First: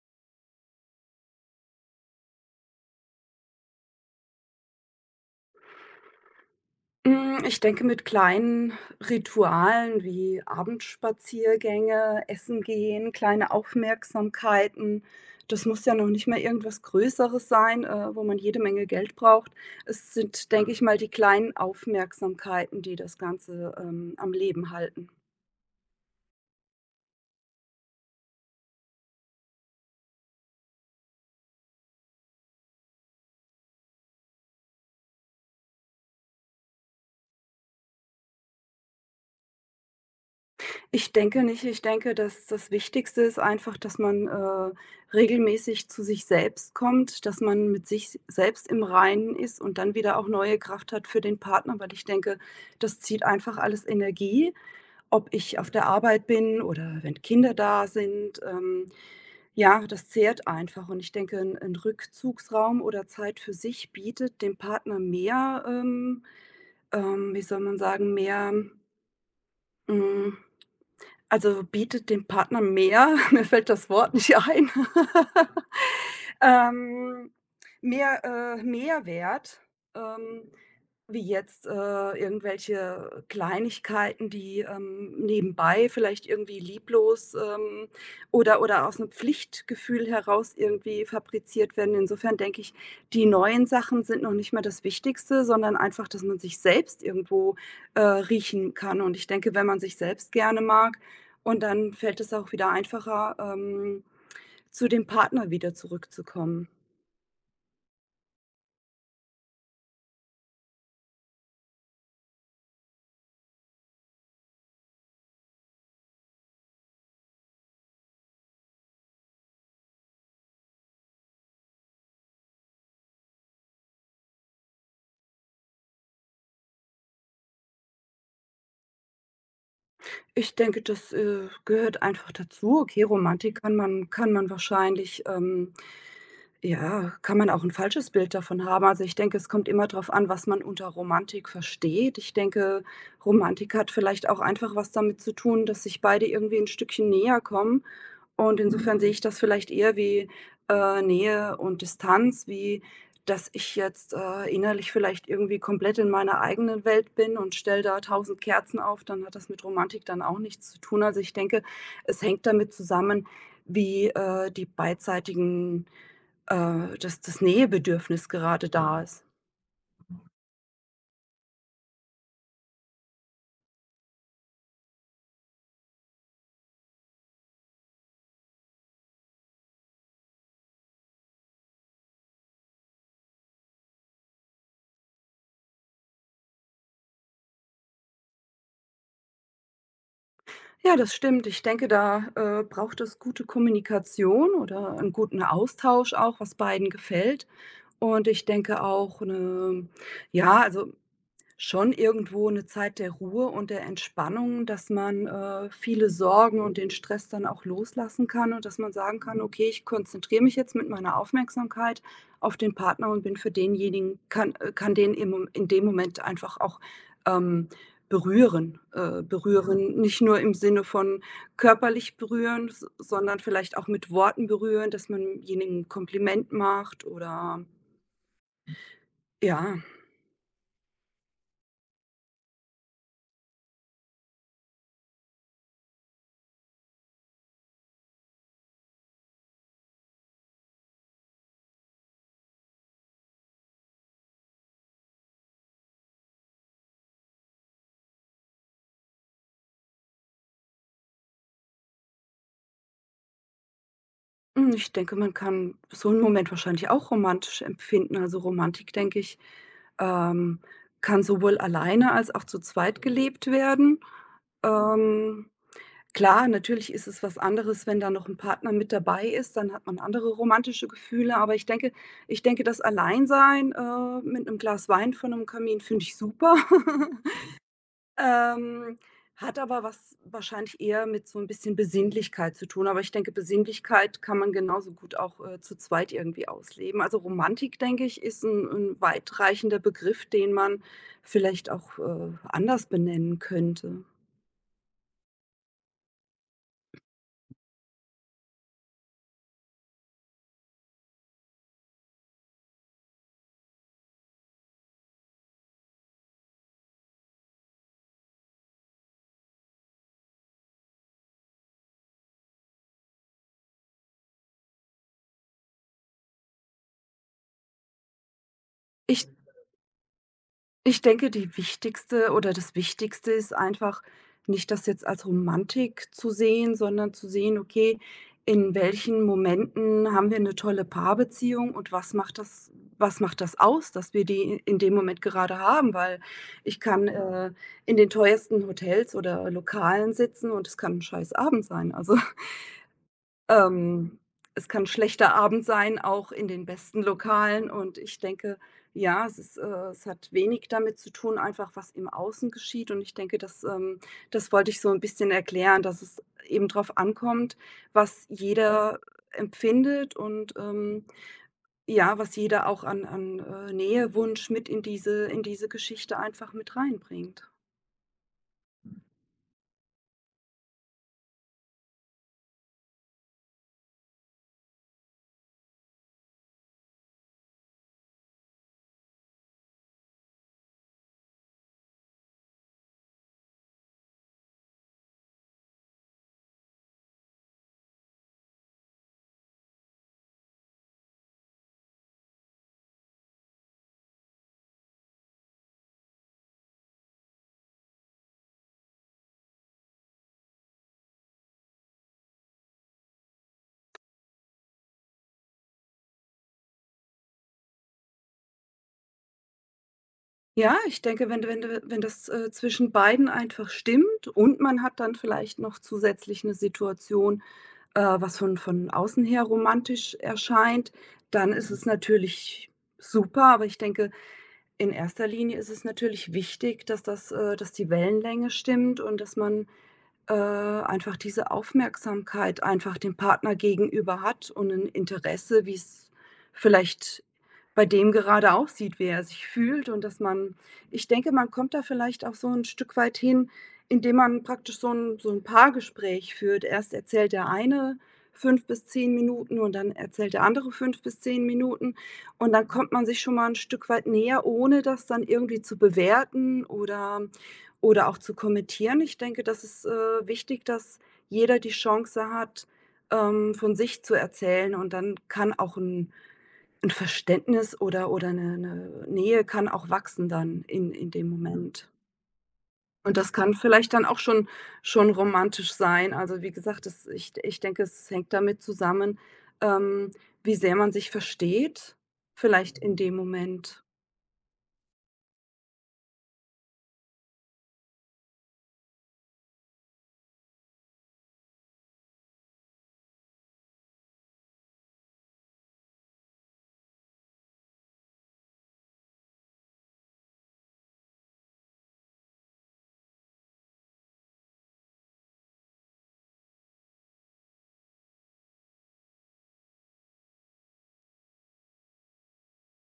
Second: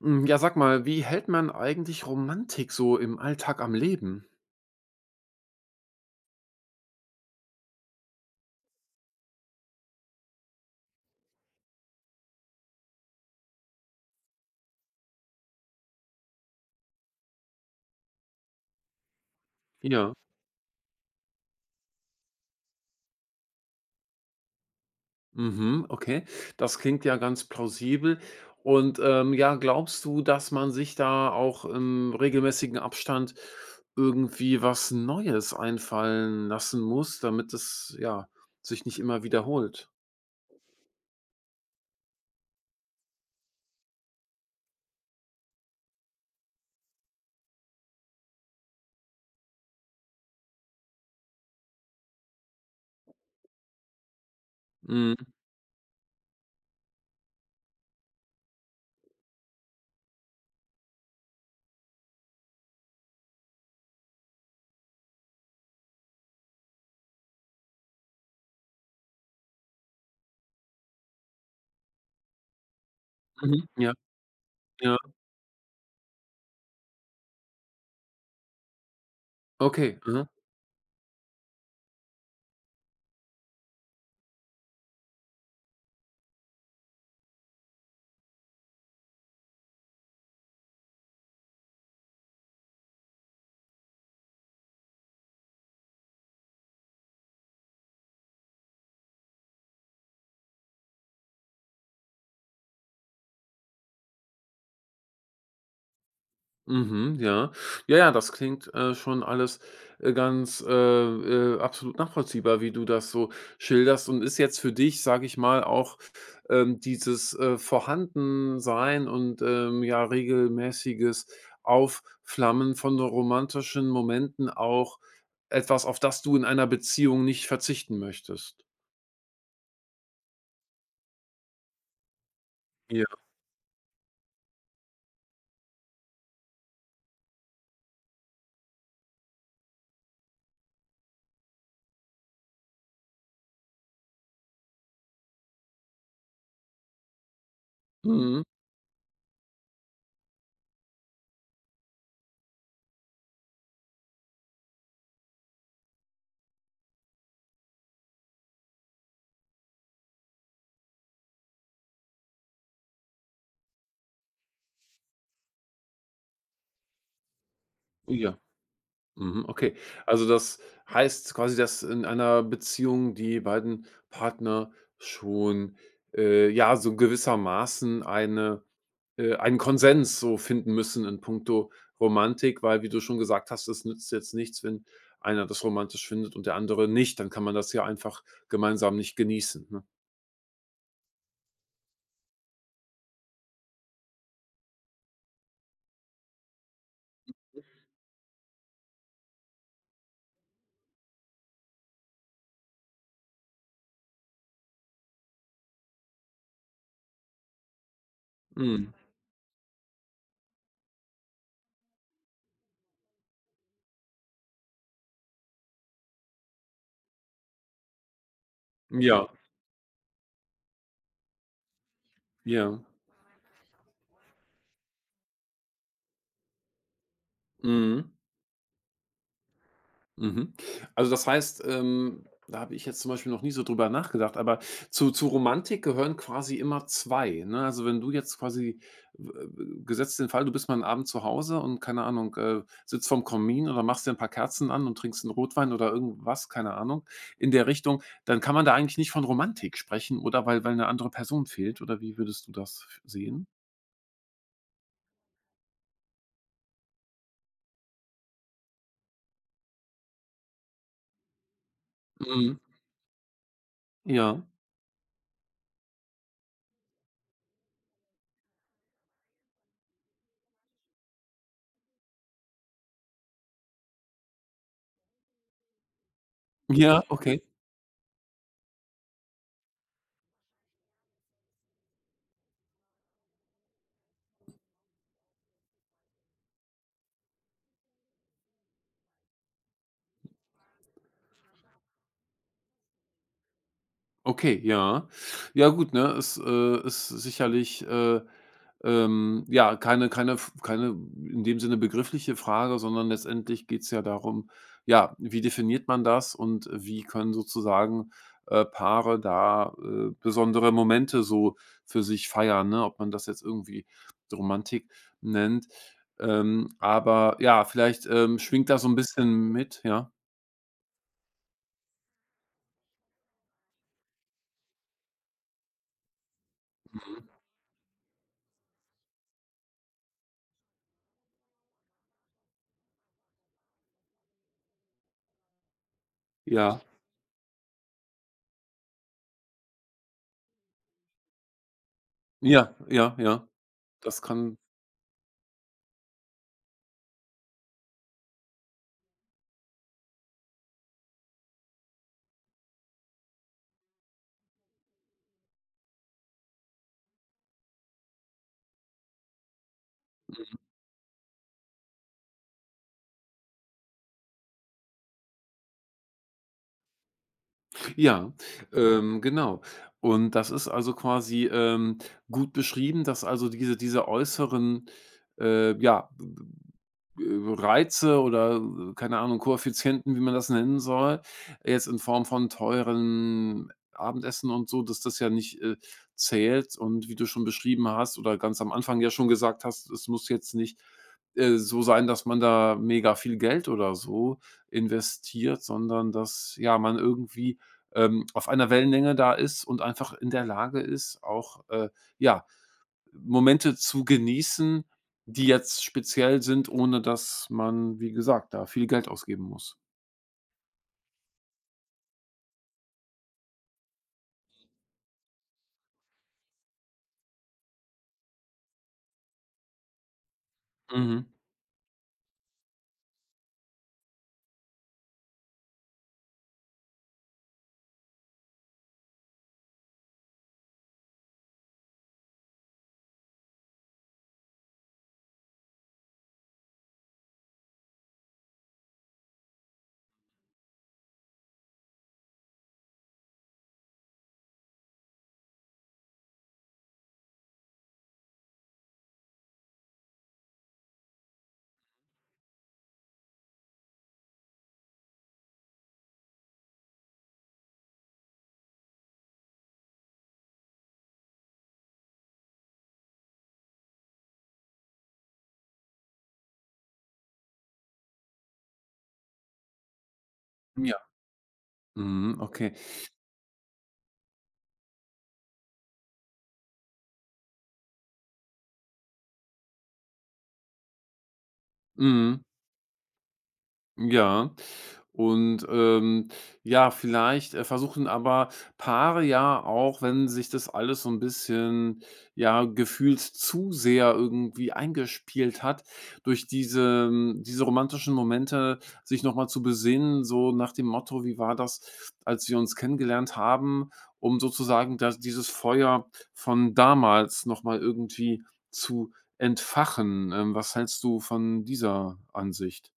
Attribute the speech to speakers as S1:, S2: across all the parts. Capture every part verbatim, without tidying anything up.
S1: Hm, ja, sag mal, wie hält man eigentlich Romantik so im Alltag am Leben?
S2: Hm, ich denke, mit kleinen Ritualen wie Abendspaziergänge, Essen gehen, kleine Aufmerksamkeiten. Das muss ja noch nicht mal irgendwas Größeres sein, äh, wo man jede Menge Geld braucht. Es
S1: Ja.
S2: sind, denke ich mal, die kleinen Aufmerksamkeiten, die das Ganze, ähm, am Leben halten.
S1: Mhm, okay. Das klingt ja ganz plausibel. Und, ähm, ja, glaubst du, dass man sich da auch im regelmäßigen Abstand irgendwie was Neues einfallen lassen muss, damit es, ja, sich nicht immer wiederholt?
S2: Ich denke nicht. Ich denke, dass das Wichtigste ist einfach, dass man, äh, regelmäßig zu sich selbst kommt, dass man mit sich selbst im Reinen ist und dann wieder auch neue Kraft hat für den Partner, weil ich denke, das zieht einfach alles Energie,
S1: Mhm,
S2: ob ich auf der Arbeit bin oder wenn Kinder da sind. Ähm, ja, das zehrt einfach und ich denke, ein 'n Rückzugsraum oder Zeit für sich bietet dem Partner mehr, ähm ähm, wie soll man sagen, mehr, hm also, bietet dem Partner mehr mir
S1: mhm,
S2: fällt das
S1: ja,
S2: Wort nicht ein.
S1: ja,
S2: Ähm, mehr äh, Mehrwert,
S1: okay. Mhm.
S2: ähm, wie jetzt, äh, irgendwelche Kleinigkeiten, die, ähm, nebenbei vielleicht irgendwie lieblos, ähm, oder oder aus einem Pflichtgefühl heraus irgendwie fabriziert werden. Insofern denke ich, die neuen Sachen sind noch nicht mehr das Wichtigste, sondern einfach, dass man sich selbst irgendwo, äh, riechen kann. Und ich denke, wenn man sich selbst gerne mag, und dann fällt es auch wieder einfacher, ähm, zu dem Partner wieder zurückzukommen.
S1: Mhm, ja. Ja, ja, das klingt, äh, schon alles, äh, ganz, äh, äh, absolut nachvollziehbar, wie du das so schilderst und ist jetzt für dich, sage ich mal, auch, ähm, dieses, äh, Vorhandensein und, ähm, ja, regelmäßiges Aufflammen von so romantischen Momenten auch etwas, auf das du in einer Beziehung nicht verzichten möchtest?
S2: Ich denke, das, äh, gehört einfach dazu. Okay,
S1: Ja.
S2: Romantik kann man kann man wahrscheinlich, ähm ja, kann man auch ein falsches Bild davon haben. Also, ich denke, es kommt immer darauf an, was man unter Romantik versteht. Ich denke, Romantik hat vielleicht auch einfach was damit zu tun, dass sich beide irgendwie ein Stückchen näher kommen.
S1: Mhm,
S2: Und insofern sehe ich das vielleicht eher wie, äh, Nähe und Distanz, wie dass ich jetzt, äh, innerlich vielleicht irgendwie komplett in meiner eigenen Welt bin und stelle da tausend Kerzen auf, dann hat das mit Romantik dann auch nichts zu tun. Also, ich denke, es hängt damit zusammen, wie, äh, die beidseitigen äh, das das Nähebedürfnis
S1: ja.
S2: gerade da ist.
S1: Mhm, okay. Also, das heißt quasi, dass in einer Beziehung die beiden Partner schon, äh, ja, so gewissermaßen eine äh, einen Konsens so finden müssen in puncto Romantik, weil, wie du schon gesagt hast, es nützt jetzt nichts, wenn einer das romantisch findet und der andere nicht, dann kann man das ja einfach gemeinsam nicht genießen, ne?
S2: Ja, das stimmt. Ich denke, da, äh, braucht es gute Kommunikation oder einen guten Austausch auch, was beiden gefällt. Und ich denke auch 'ne ja, also schon irgendwo eine Zeit der Ruhe und der Entspannung, dass man, äh, viele Sorgen und den Stress dann auch loslassen kann und dass
S1: Mhm.
S2: man sagen kann: „Okay, ich konzentriere mich jetzt mit meiner Aufmerksamkeit auf den Partner und bin für denjenigen kann äh, kann den im Mom in dem Moment einfach auch, ähm, berühren.“ Äh,
S1: Ja,
S2: berühren nicht nur im Sinne von körperlich berühren,
S1: ja.
S2: s sondern vielleicht auch mit Worten berühren, dass man jenigen 'n Kompliment macht oder
S1: Mhm.
S2: ja,
S1: Mhm. Also, das heißt, ähm, da habe ich jetzt zum Beispiel noch nie so drüber nachgedacht, aber zu zu Romantik gehören quasi immer zwei, ne? Also, wenn du jetzt quasi w w gesetzt den Fall, du bist mal einen Abend zu Hause und, keine Ahnung, äh, sitzt vorm Kamin oder machst dir ein paar Kerzen an und trinkst einen Rotwein oder irgendwas, keine Ahnung, in der Richtung, dann kann man da eigentlich nicht von Romantik sprechen, oder? Weil weil eine andere Person fehlt, oder wie würdest du das f sehen?
S2: hm, ich denke, man kann so einen Moment wahrscheinlich auch romantisch empfinden. Also, Romantik, denke ich, ähm, kann sowohl alleine als auch
S1: Mhm.
S2: zu zweit gelebt werden.
S1: Ja.
S2: Ähm, klar, natürlich ist es was anderes, wenn da noch ein Partner mit dabei ist, dann hat man andere romantische Gefühle, aber ich denke ich denke, das Alleinsein, äh, mit einem Glas Wein vor einem Kamin finde ich super.
S1: Ja, okay.
S2: Ähm, hat aber was wahrscheinlich eher mit so ein bisschen Besinnlichkeit zu tun, aber ich denke, Besinnlichkeit kann man genauso gut auch, äh, zu zweit irgendwie ausleben. Also, Romantik, denke ich, ist ein 'n weitreichender Begriff, den man vielleicht auch, äh, anders benennen könnte.
S1: Okay, ja. Ja gut, ne, ist, äh ist sicherlich, äh Ähm, ja, keine keine keine in dem Sinne begriffliche Frage, sondern letztendlich geht's ja darum, ja, wie definiert man das und wie können sozusagen, äh, Paare da, äh, besondere Momente so für sich feiern, ne? Ob man das jetzt irgendwie Romantik nennt. Ähm, aber ja, vielleicht, ähm, schwingt da so ein
S2: Ich
S1: bisschen mit, ja?
S2: Ich denke, die wichtigste oder das Wichtigste ist einfach, nicht das jetzt als Romantik zu sehen, sondern
S1: Mhm.
S2: zu sehen, okay, in welchen Momenten haben wir eine tolle Paarbeziehung und was macht das was macht das aus, dass wir die in dem Moment gerade haben? Weil ich
S1: Ja,
S2: kann, äh, in den teuersten Hotels oder Lokalen sitzen und es kann ein scheiß Abend sein. Also
S1: ja, ja, ja.
S2: ähm,
S1: Das kann
S2: es kann schlechter Abend sein, auch in den besten Lokalen und ich denke, ja, es ist äh, es hat wenig damit zu tun, einfach was im Außen geschieht und ich denke, das ähm, das wollte ich so ein bisschen erklären, dass es eben darauf ankommt, was jeder empfindet und, ähm, ja, was jeder auch an an, äh, Nähe, Wunsch mit in diese in diese Geschichte einfach mit reinbringt.
S1: Ja, ähm, genau. Und das ist also quasi, ähm, gut beschrieben, dass also diese diese äußeren, äh, ja, äh, Reize oder, äh, keine Ahnung, Koeffizienten, wie man das nennen soll, jetzt in Form von teuren Abendessen und so, dass das ja nicht, äh, zählt. Und wie du schon beschrieben hast oder ganz am Anfang ja schon gesagt hast, es muss jetzt nicht, äh, so sein, dass man da mega viel Geld oder so investiert, sondern dass, ja, man irgendwie ähm, auf einer Wellenlänge da ist und einfach in der Lage ist, auch, äh, ja, Momente zu genießen, die jetzt speziell sind, ohne dass man, wie gesagt, da viel Geld ausgeben muss.
S2: Ja, ich denke, wenn wenn äh, wenn das, äh, zwischen beiden einfach stimmt und man hat dann vielleicht noch zusätzlich eine Situation, äh, was von von außen her romantisch erscheint,
S1: Mhm.
S2: dann ist es natürlich super. Aber ich denke, in erster Linie ist es natürlich wichtig, dass das äh, dass die Wellenlänge stimmt und dass man äh, einfach diese Aufmerksamkeit einfach dem Partner gegenüber hat und ein Interesse, wie es vielleicht bei dem gerade aussieht, wie er sich fühlt und dass man ich denke, man kommt da vielleicht auch so ein Stück weit hin, indem man praktisch so ein so 'n Paargespräch führt. Erst erzählt der eine fünf bis zehn Minuten und dann erzählt der andere fünf bis zehn Minuten und dann kommt man sich schon mal ein Stück weit näher, ohne das dann irgendwie zu bewerten oder oder auch zu kommentieren. Ich denke, das ist, äh, wichtig, dass jeder die Chance hat, ähm, von sich zu erzählen und dann kann auch ein 'n Verständnis oder oder eine 'ne Nähe kann auch wachsen dann in
S1: Ja.
S2: in dem Moment.
S1: Mhm, okay.
S2: Und das kann vielleicht dann auch schon schon romantisch sein. Also, wie gesagt, das ich ich denke, es hängt damit zusammen, ähm, wie sehr man sich versteht
S1: Mhm.
S2: vielleicht in dem Moment.
S1: Ja. Und, ähm, ja, vielleicht, äh, versuchen aber Paare ja auch, wenn sich das alles so ein bisschen, ja, gefühlt zu sehr irgendwie eingespielt hat, durch diese ähm, diese romantischen Momente sich noch mal zu besinnen, so nach dem Motto: „Wie war das, als wir uns kennengelernt haben?“ Um sozusagen das dieses Feuer von damals noch mal irgendwie zu entfachen. Ähm, was hältst du von dieser Ansicht?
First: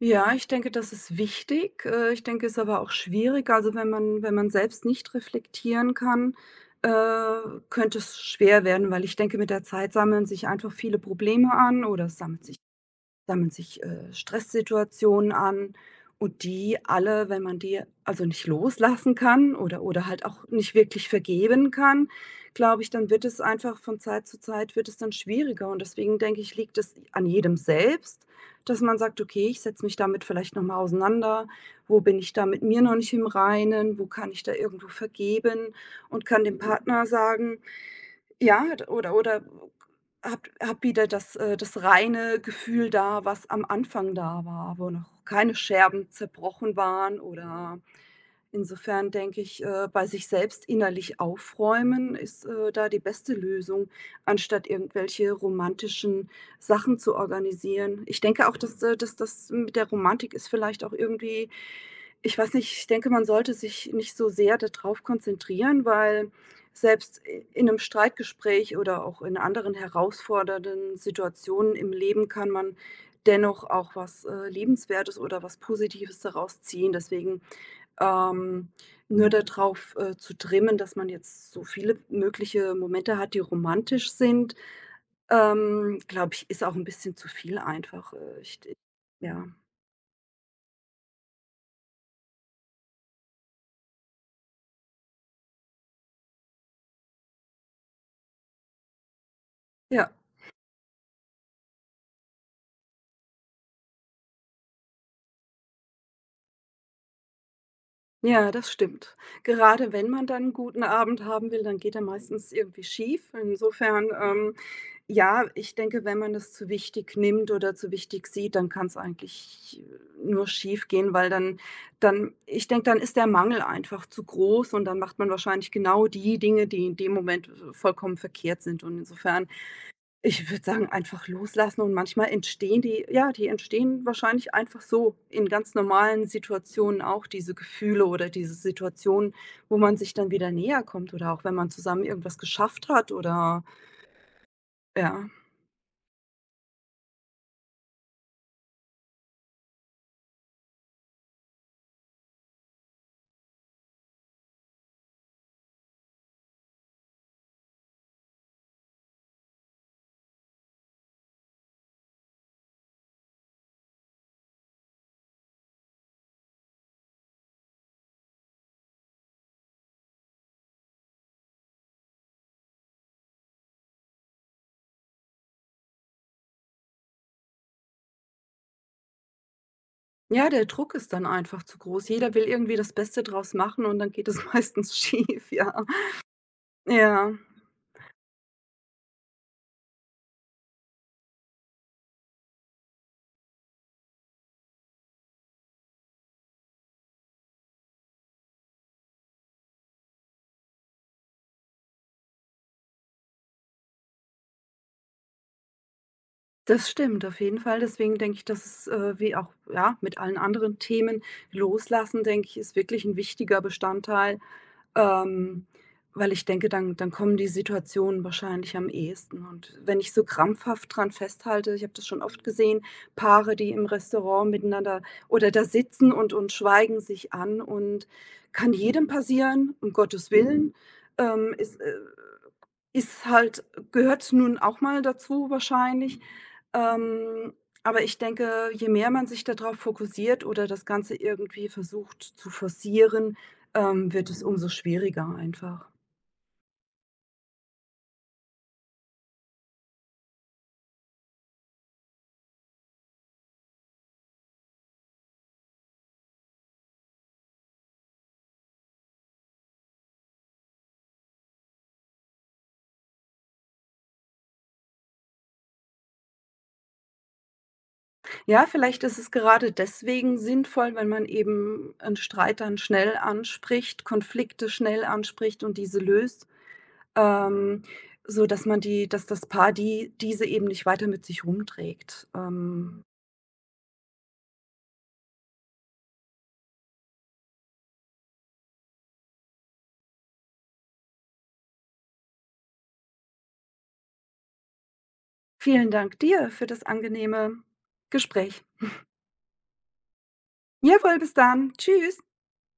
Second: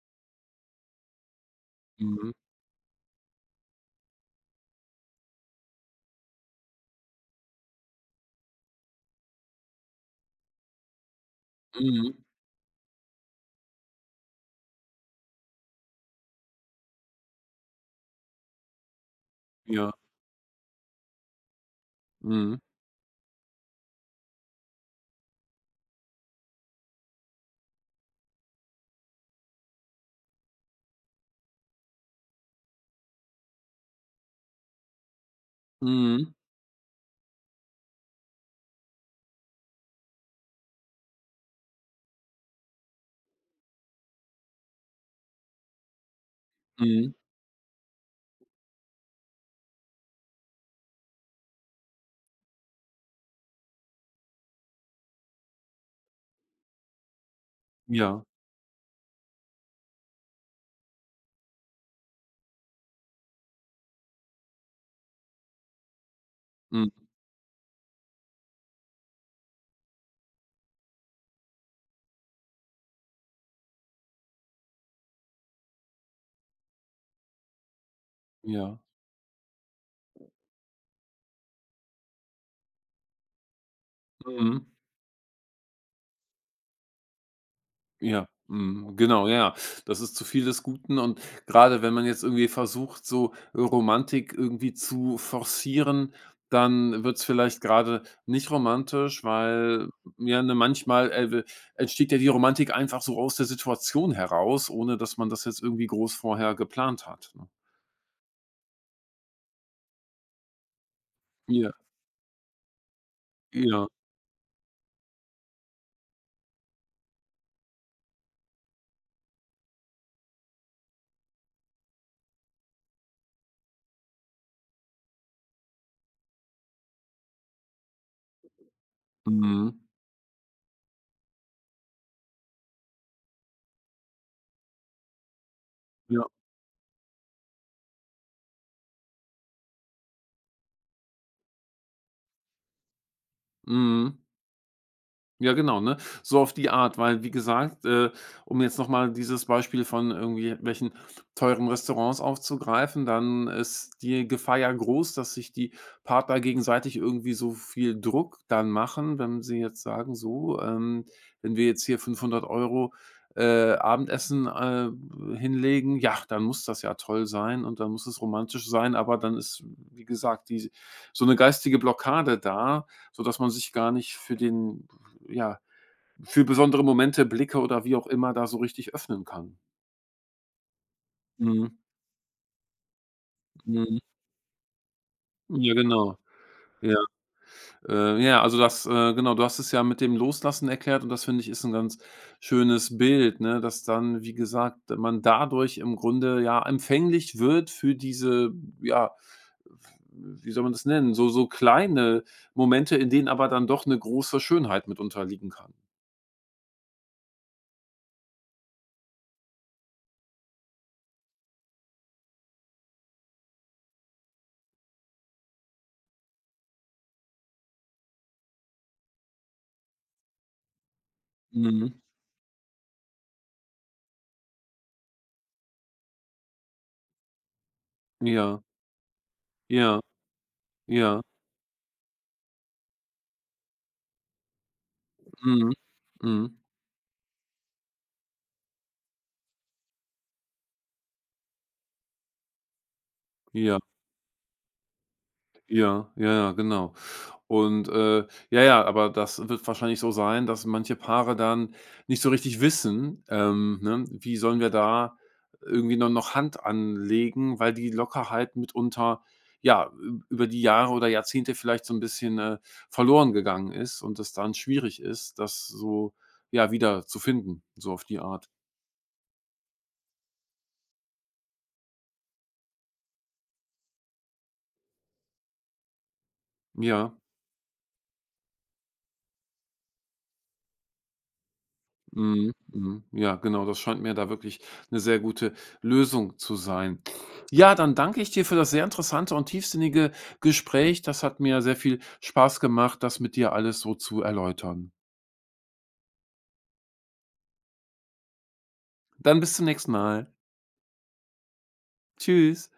S2: Ja, ich denke, das ist wichtig. Äh, ich denke, es ist aber auch schwierig. Also, wenn man wenn man selbst nicht reflektieren kann, äh, könnte es schwer werden, weil ich denke, mit der Zeit sammeln sich einfach viele Probleme an oder
S1: Mhm.
S2: es sammelt sich sammeln sich, äh, Stresssituationen an und die alle, wenn man die also nicht loslassen kann oder
S1: Ja.
S2: oder halt auch nicht wirklich vergeben kann,
S1: Mhm.
S2: glaube ich, dann wird es einfach von Zeit zu Zeit wird es dann schwieriger und deswegen denke ich, liegt es an jedem selbst, dass man sagt: „Okay, ich setze mich damit vielleicht noch mal auseinander. Wo bin ich da mit mir noch nicht im Reinen? Wo kann ich da irgendwo vergeben?“ Und
S1: Mhm.
S2: kann dem Partner sagen: ja, oder oder hab hab wieder das äh, das reine Gefühl da, was am Anfang da war, wo noch keine Scherben zerbrochen
S1: Mhm.
S2: waren oder insofern denke ich, äh, bei sich selbst innerlich aufräumen ist, äh, da die beste Lösung, anstatt irgendwelche romantischen Sachen zu organisieren. Ich
S1: Ja.
S2: denke auch, dass, äh, dass das mit der Romantik ist vielleicht auch irgendwie ich weiß nicht, ich denke, man sollte sich nicht so sehr darauf konzentrieren, weil
S1: Mhm.
S2: selbst i in einem Streitgespräch oder auch in anderen herausfordernden Situationen im Leben kann man dennoch auch was, äh, Liebenswertes oder was Positives daraus ziehen. Deswegen ähm,
S1: Ja.
S2: nur darauf äh, zu trimmen, dass man jetzt so viele mögliche Momente hat, die romantisch sind,
S1: Mhm.
S2: ähm, glaube ich, ist auch ein bisschen zu viel einfach.
S1: Ja.
S2: Äh, ich d
S1: Mhm. Genau, ja.
S2: ja,
S1: Ja. Das ist zu viel des Guten und gerade wenn man jetzt irgendwie versucht, so Romantik irgendwie zu forcieren, dann wird's vielleicht gerade nicht romantisch, weil,
S2: ja,
S1: ja, ne, manchmal, äh, entsteht ja die Romantik einfach so aus der Situation heraus, ohne dass man das jetzt irgendwie groß vorher geplant hat, ne?
S2: ja, das stimmt. Gerade wenn man dann 'n guten Abend haben will,
S1: Ja,
S2: dann geht er meistens irgendwie schief.
S1: ja.
S2: Insofern, ähm ja, ich denke, wenn man es zu wichtig nimmt oder zu wichtig sieht, dann kann es eigentlich äh, nur schief gehen, weil dann dann ich denke, dann ist der Mangel einfach zu groß und dann macht man wahrscheinlich genau die Dinge, die in dem Moment äh, vollkommen verkehrt sind und insofern,
S1: Mhm.
S2: ich würde sagen, einfach loslassen und manchmal entstehen die ja, die entstehen wahrscheinlich einfach so in ganz normalen
S1: Ja.
S2: Situationen auch diese Gefühle oder diese Situationen, wo man sich dann wieder näher kommt oder auch wenn man zusammen irgendwas geschafft hat oder
S1: Mhm.
S2: ja.
S1: Ja, genau, ne? So auf die Art, weil wie gesagt, äh, um jetzt noch mal dieses Beispiel von irgendwie welchen teuren Restaurants aufzugreifen, dann ist die Gefahr ja groß, dass sich die Partner gegenseitig irgendwie so viel Druck dann machen, wenn sie jetzt sagen, so, ähm, wenn wir jetzt hier fünfhundert Euro äh, Abendessen äh, hinlegen, ja, dann muss das ja toll sein und dann muss es romantisch sein, aber dann ist, wie gesagt, die so eine geistige Blockade da, sodass man sich gar nicht für den ja, für besondere Momente, Blicke oder wie auch immer da so richtig öffnen kann.
S2: Ja, der Druck ist dann einfach
S1: Mhm,
S2: zu groß. Jeder will irgendwie das Beste draus machen
S1: mhm.
S2: und dann geht es meistens schief, ja.
S1: Ja, genau. Ja,
S2: Ja,
S1: äh, ja, also das äh, genau, du hast es ja mit dem Loslassen erklärt und das finde ich ist ein ganz schönes Bild, ne, dass dann, wie gesagt, man dadurch im Grunde, ja, empfänglich wird für diese, ja, wie soll man das nennen, so so kleine Momente, in denen aber dann doch eine große Schönheit mit unterliegen kann.
S2: das stimmt auf jeden Fall. Deswegen denke ich, dass es, äh, wie auch, ja, mit allen anderen Themen loslassen, denke ich, ist wirklich ein wichtiger Bestandteil. Ähm, weil ich denke, dann dann kommen die Situationen wahrscheinlich am ehesten. Und wenn ich so krampfhaft dran festhalte ich
S1: Mhm.
S2: habe das schon oft gesehen, Paare, die im Restaurant miteinander oder da sitzen und und schweigen sich an und
S1: Ja,
S2: kann jedem passieren, um
S1: ja,
S2: Gottes Willen.
S1: ja.
S2: Ähm, ist, äh ist halt gehört nun auch mal dazu
S1: Mhm.
S2: wahrscheinlich.
S1: Mhm.
S2: Ähm, aber ich denke, je mehr man sich darauf fokussiert oder das Ganze irgendwie versucht zu forcieren,
S1: Ja.
S2: ähm, wird es umso schwieriger einfach.
S1: Ja, ja, ja, genau. Und, äh, ja, ja, aber das wird wahrscheinlich so sein, dass manche Paare dann nicht so richtig wissen, ähm, ne, wie sollen wir da irgendwie dann noch Hand anlegen, weil die Lockerheit mitunter, ja, ü über die Jahre oder Jahrzehnte vielleicht so ein bisschen, äh, verloren gegangen ist und es dann schwierig ist, das so, ja, wieder zu finden, so auf die Art.
S2: Ja, vielleicht ist es gerade deswegen sinnvoll, wenn man eben einen Streit dann schnell anspricht, Konflikte schnell anspricht und diese löst,
S1: Ja.
S2: ähm, so dass man die dass das Paar die diese eben nicht weiter mit sich rumträgt.
S1: Mhm,
S2: Ähm,
S1: mhm. Ja, genau, das scheint mir da wirklich eine sehr gute Lösung zu sein. Ja, dann danke ich dir für das sehr interessante und tiefsinnige Gespräch. Das hat mir sehr viel Spaß gemacht, das mit dir alles so zu erläutern.
S2: vielen Dank dir für das angenehme Gespräch.
S1: Dann bis zum nächsten Mal.
S2: Jawohl, bis dann. Tschüss.
S1: Tschüss.